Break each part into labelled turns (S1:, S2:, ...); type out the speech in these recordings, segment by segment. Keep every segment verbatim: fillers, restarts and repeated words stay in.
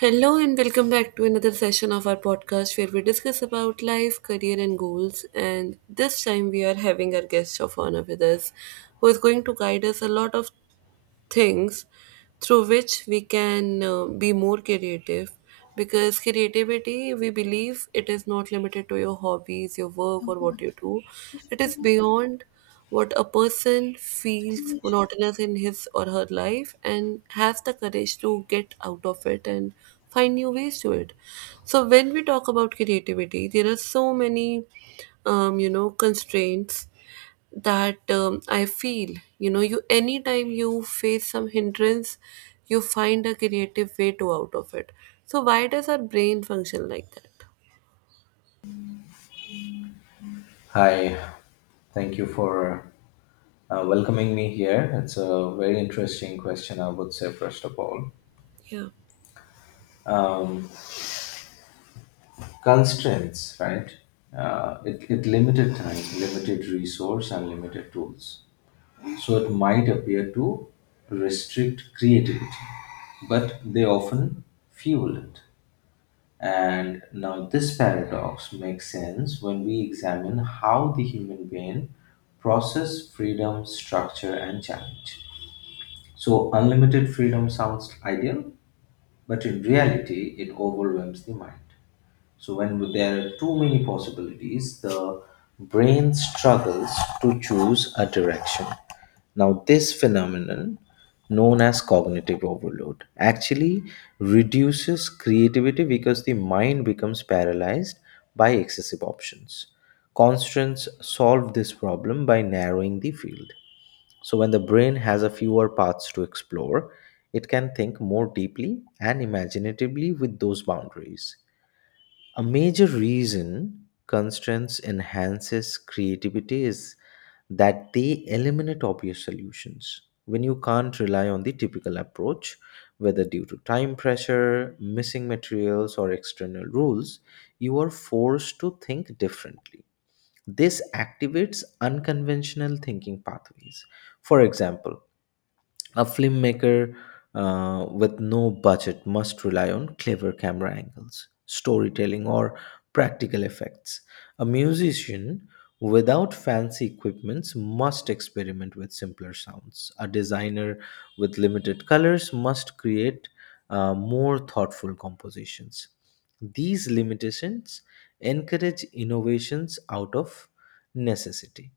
S1: Hello and welcome back to another session of our podcast, where we discuss about life, career and goals. And this time we are having our guest of honor with us, who is going to guide us a lot of things through which we can uh, be more creative, because creativity, we believe, it is not limited to your hobbies, your work or what you do. It is beyond what a person feels monotonous in his or her life and has the courage to get out of it and find new ways to it. So when we talk about creativity, there are so many um, you know constraints that, um, I feel, you know, you anytime you face some hindrance, you find a creative way to out of it. So why does our brain function like that?
S2: Hi, thank you for uh, welcoming me here. It's a very interesting question, I would say, first of all.
S1: Yeah.
S2: Constraints, right? Uh, it, it limited time, limited resource, and limited tools. So it might appear to restrict creativity, but they often fuel it. And now, this paradox makes sense when we examine how the human brain processes freedom, structure, and challenge. So, unlimited freedom sounds ideal, but in reality, it overwhelms the mind. So, when there are too many possibilities, the brain struggles to choose a direction. Now, this phenomenon, known as cognitive overload, actually reduces creativity because the mind becomes paralyzed by excessive options. Constance solved this problem by narrowing the field. So, when the brain has a fewer paths to explore, it can think more deeply and imaginatively with those boundaries. A major reason constraints enhances creativity is that they eliminate obvious solutions. When you can't rely on the typical approach, whether due to time pressure, missing materials, or external rules, you are forced to think differently. This activates unconventional thinking pathways. For example, a filmmaker uh, with no budget must rely on clever camera angles, storytelling, or practical effects. A musician without fancy equipments must experiment with simpler sounds. A designer with limited colors must create uh, more thoughtful compositions. These limitations encourage innovations out of necessity.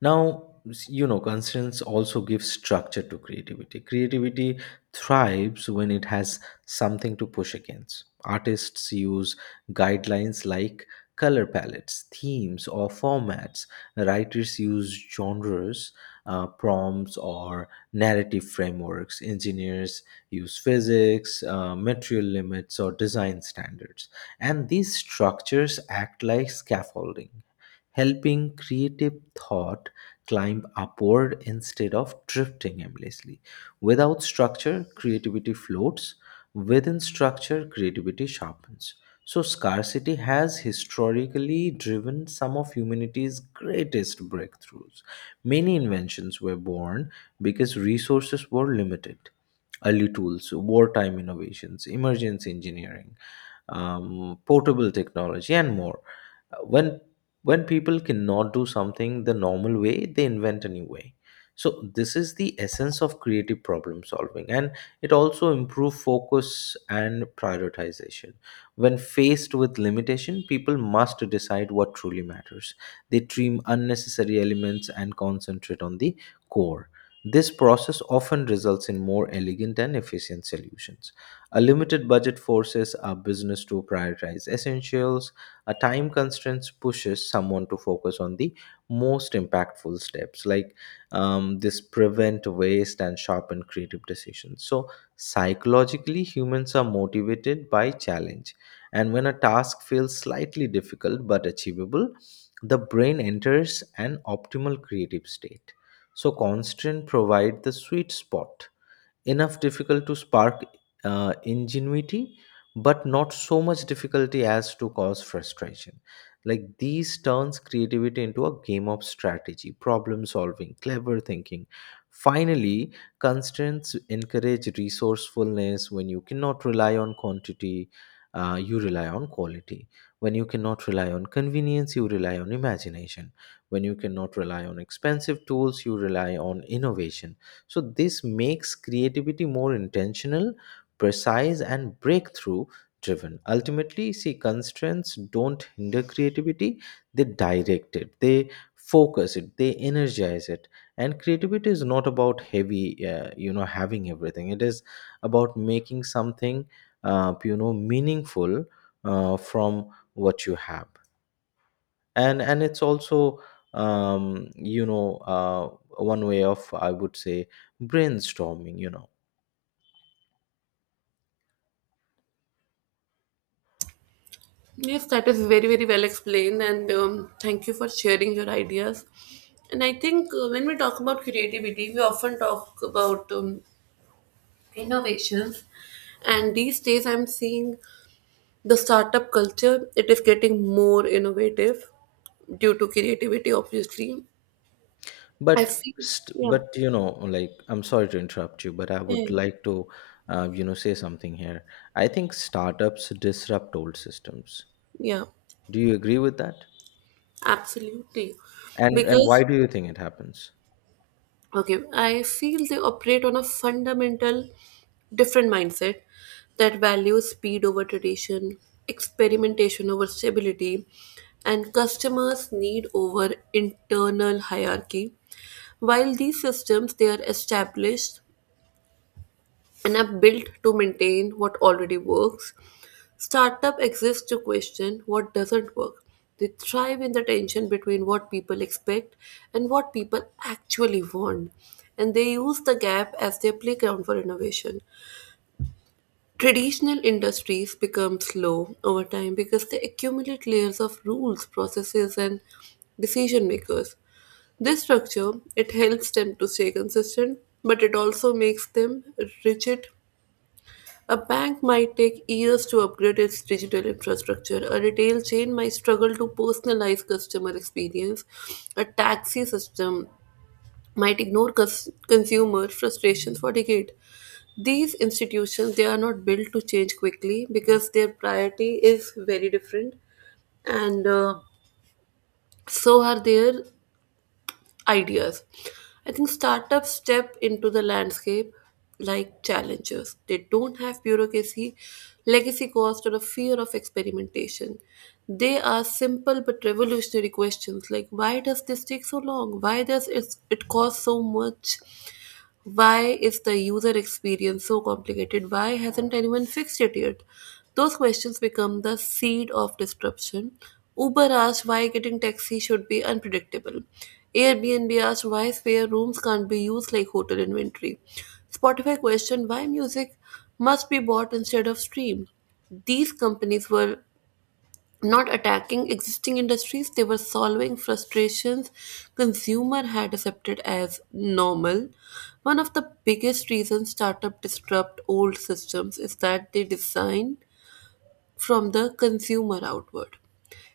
S2: Now, you know, constraints also give structure to creativity. Creativity thrives when it has something to push against. Artists use guidelines like color palettes, themes, or formats. Writers use genres, uh, prompts, or narrative frameworks. Engineers use physics, uh, material limits, or design standards. And these structures act like scaffolding, helping creative thought climb upward instead of drifting aimlessly. Without structure, creativity floats. Within structure, creativity sharpens. So, scarcity has historically driven some of humanity's greatest breakthroughs. Many inventions were born because resources were limited. Early tools, wartime innovations, emergency engineering, um, portable technology, and more. Uh, When when people cannot do something the normal way, they invent a new way. So this is the essence of creative problem solving, and it also improves focus and prioritization. When faced with limitation, people must decide what truly matters. They trim unnecessary elements and concentrate on the core. This process often results in more elegant and efficient solutions. A limited budget forces a business to prioritize essentials. A time constraints pushes someone to focus on the most impactful steps. Like um, this prevent waste and sharpen creative decisions. So psychologically, humans are motivated by challenge. And when a task feels slightly difficult but achievable, the brain enters an optimal creative state. So constraint provide the sweet spot, enough difficult to spark uh, ingenuity, but not so much difficulty as to cause frustration. Like these turns creativity into a game of strategy, problem solving, clever thinking. Finally, constraints encourage resourcefulness. When you cannot rely on quantity, uh, you rely on quality. When you cannot rely on convenience, you rely on imagination. When you cannot rely on expensive tools, you rely on innovation. So, this makes creativity more intentional, precise, and breakthrough driven. Ultimately, see, constraints don't hinder creativity, they direct it, they focus it, they energize it. And creativity is not about heavy, uh, you know, having everything. It is about making something, uh, you know, meaningful uh, from what you have. And and it's also um, you know uh, one way of, I would say, brainstorming. You know,
S1: Yes, that is very, very well explained, and, um, thank you for sharing your ideas. And I think, uh, when we talk about creativity, we often talk about, um, innovations, and these days I'm seeing the startup culture, it is getting more innovative due to creativity, obviously. I
S2: but
S1: feel,
S2: st-
S1: yeah,
S2: but you know, like, I'm sorry to interrupt you, but I would
S1: yeah,
S2: like to uh, you know, say something here. I think startups disrupt old systems.
S1: yeah,
S2: Do you agree with that?
S1: absolutely.
S2: And and
S1: Because
S2: why do you think it happens?
S1: okay, I feel they operate on a fundamental different mindset that values speed over tradition, experimentation over stability, and customers need over internal hierarchy. While these systems, they are established, an app built to maintain what already works. Startup exists to question what doesn't work. They thrive in the tension between what people expect and what people actually want, and they use the gap as their playground for innovation. Traditional industries become slow over time because they accumulate layers of rules, processes, and decision makers. This structure, it helps them to stay consistent, but it also makes them rigid. A bank might take years to upgrade its digital infrastructure. A retail chain might struggle to personalize customer experience. A taxi system might ignore cus- consumer frustrations for decades. These institutions, they are not built to change quickly because their priority is very different, and uh, so are their ideas. I think startups step into the landscape like challengers. They don't have bureaucracy, legacy cost, or a fear of experimentation. They are simple but revolutionary questions like, why does this take so long? Why does it, it cost so much? Why is the user experience so complicated? Why hasn't anyone fixed it yet? Those questions become the seed of disruption. Uber asked why getting taxi should be unpredictable. Airbnb asked why spare rooms can't be used like hotel inventory. Spotify questioned why music must be bought instead of streamed. These companies were not attacking existing industries, they were solving frustrations consumer had accepted as normal. One of the biggest reasons startup disrupt old systems is that they design from the consumer outward.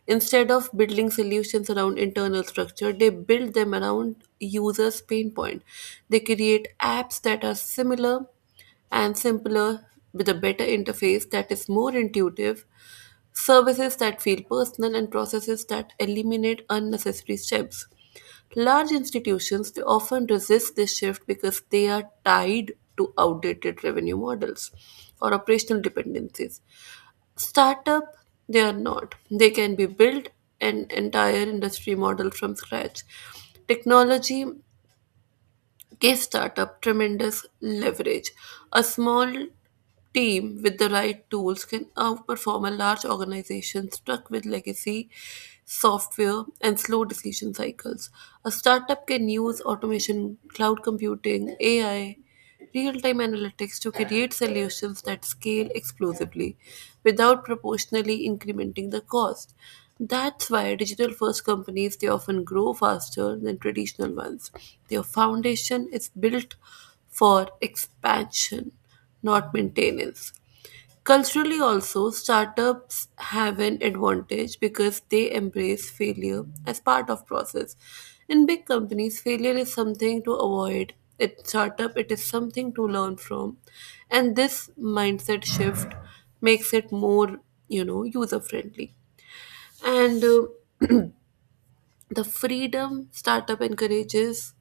S1: Instead of building solutions around internal structure, they build them around users' pain point. They create apps that are similar and simpler, with a better interface that is more intuitive, services that feel personal, and processes that eliminate unnecessary steps. Large institutions, they often resist this shift because they are tied to outdated revenue models or operational dependencies. Startup, they are not. They can be built an entire industry model from scratch. Technology give startup tremendous leverage. A small team with the right tools can outperform a large organization stuck with legacy software and slow decision cycles. A startup can use automation, cloud computing, A I, real time analytics to create solutions that scale explosively without proportionally incrementing the cost. That's why digital first companies, they often grow faster than traditional ones. Their foundation is built for expansion, not maintenance. Culturally, also, startups have an advantage because they embrace failure as part of process. In big companies, failure is something to avoid. At startup, it is something to learn from, and this mindset shift makes it more, you know, user friendly. And, uh, the freedom startup encourages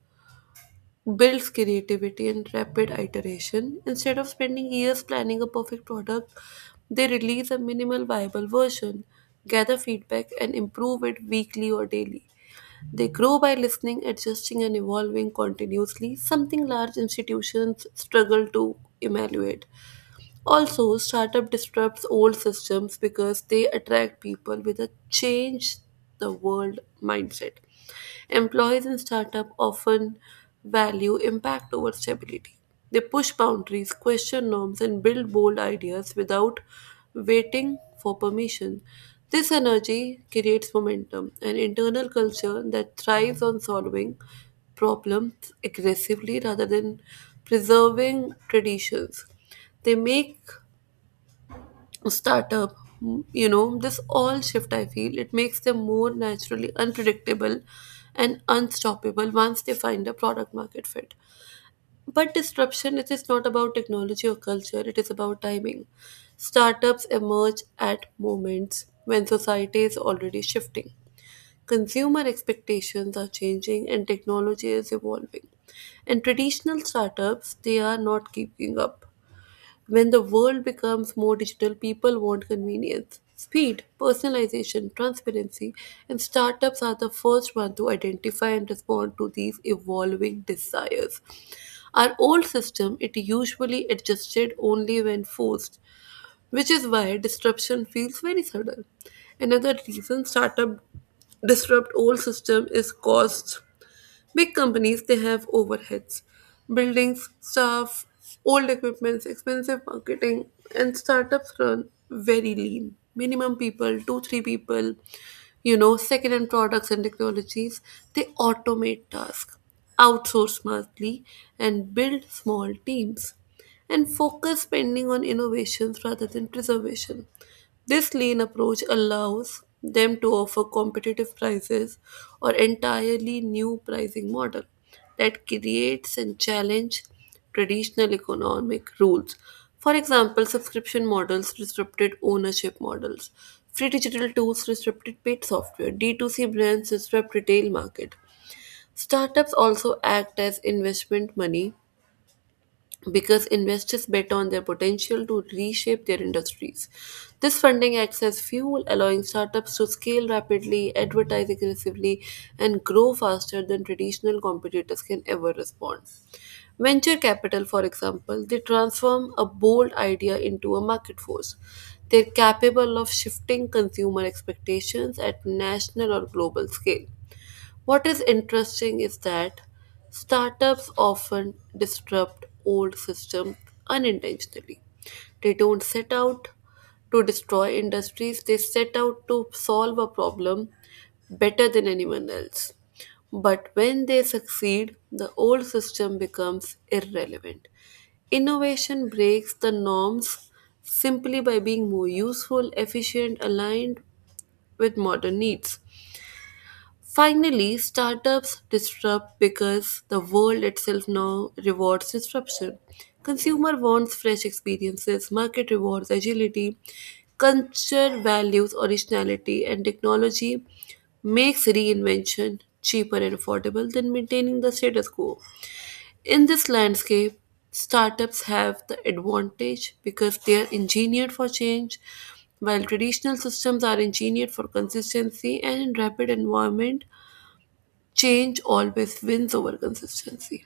S1: builds creativity and rapid iteration. Instead of spending years planning a perfect product, they release a minimal viable version, gather feedback, and improve it weekly or daily. They grow by listening, adjusting, and evolving continuously, something large institutions struggle to evaluate. Also, startup disrupts old systems because they attract people with a change the world mindset. Employees in startup often value impact over stability. They push boundaries, question norms, and build bold ideas without waiting for permission. This energy creates momentum, an internal culture that thrives on solving problems aggressively rather than preserving traditions. They make startup, you know, this all shift, I feel it makes them more naturally unpredictable and unstoppable once they find a product market fit. But disruption, it is not about technology or culture, it is about timing. Startups emerge at moments when society is already shifting, consumer expectations are changing and technology is evolving, and traditional startups, they are not keeping up. When the world becomes more digital, people want convenience, speed, personalization, transparency, and startups are the first one to identify and respond to these evolving desires. Our old system, it usually adjusted only when forced, which is why disruption feels very sudden. Another reason startup disrupt old system is cost. Big companies, they have overheads, buildings, staff, old equipments, expensive marketing, and startups run very lean. Minimum people, two, three people, you know, second-hand products and technologies, they automate tasks, outsource smartly, and build small teams and focus spending on innovations rather than preservation. This lean approach allows them to offer competitive prices or entirely new pricing model that creates and challenge traditional economic rules. For example, subscription models disrupted ownership models. Free digital tools disrupted paid software. D two C brands disrupt retail market. Startups also act as investment money because investors bet on their potential to reshape their industries. This funding acts as fuel, allowing startups to scale rapidly, advertise aggressively, and grow faster than traditional competitors can ever respond. Venture capital, for example, they transform a bold idea into a market force. They're capable of shifting consumer expectations at national or global scale. What is interesting is that startups often disrupt old systems unintentionally. They don't set out to destroy industries, they set out to solve a problem better than anyone else. But when they succeed, the old system becomes irrelevant. Innovation breaks the norms simply by being more useful, efficient, aligned with modern needs. Finally, startups disrupt because the world itself now rewards disruption. Consumer wants fresh experiences, market rewards agility, culture values originality, and technology makes reinvention cheaper and affordable than maintaining the status quo. In this landscape, startups have the advantage because they are engineered for change, while traditional systems are engineered for consistency and rapid environment. Change always wins over consistency.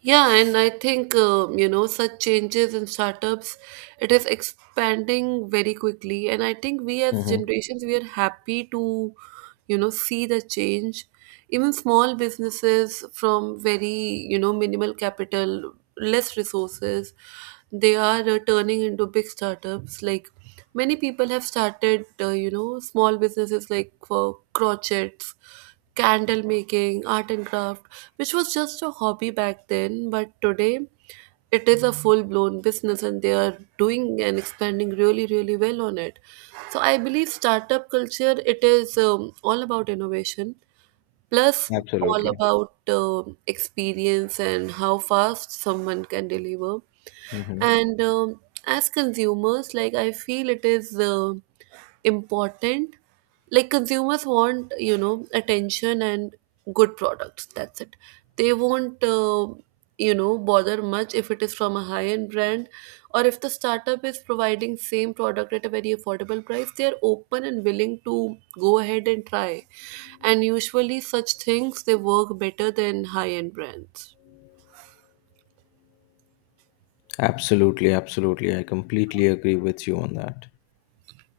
S1: Yeah, and I think, um, you know, such changes in startups, it is expanding very quickly, and I think we as
S2: Mm-hmm.
S1: generations, we are happy to, you know, see the change. Even small businesses from very, you know, minimal capital, less resources, they are, uh, turning into big startups like, many people have started, uh, you know, small businesses like for crochets, candle making, art and craft, which was just a hobby back then, but today it is a full blown business and they are doing and expanding really, really well on it. So I believe startup culture, it is, um, all about innovation plus all
S2: Absolutely.
S1: about, um, experience and how fast someone can deliver.
S2: Mm-hmm.
S1: And, um, as consumers, like, I feel it is, uh, important. Like, consumers want, you know, attention and good products, that's it. They won't, uh, you know, bother much if it is from a high end brand, or if the startup is providing same product at a very affordable price, they are open and willing to go ahead and try, and usually such things they work better than high end brands.
S2: Absolutely, absolutely. I completely agree with you on that.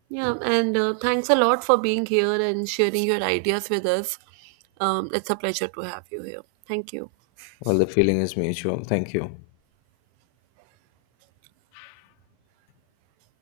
S1: Yeah, and, uh, thanks a lot for being here and sharing your ideas with us. Um, it's a pleasure to have you here. Thank you.
S2: Well, the feeling is mutual. Thank you.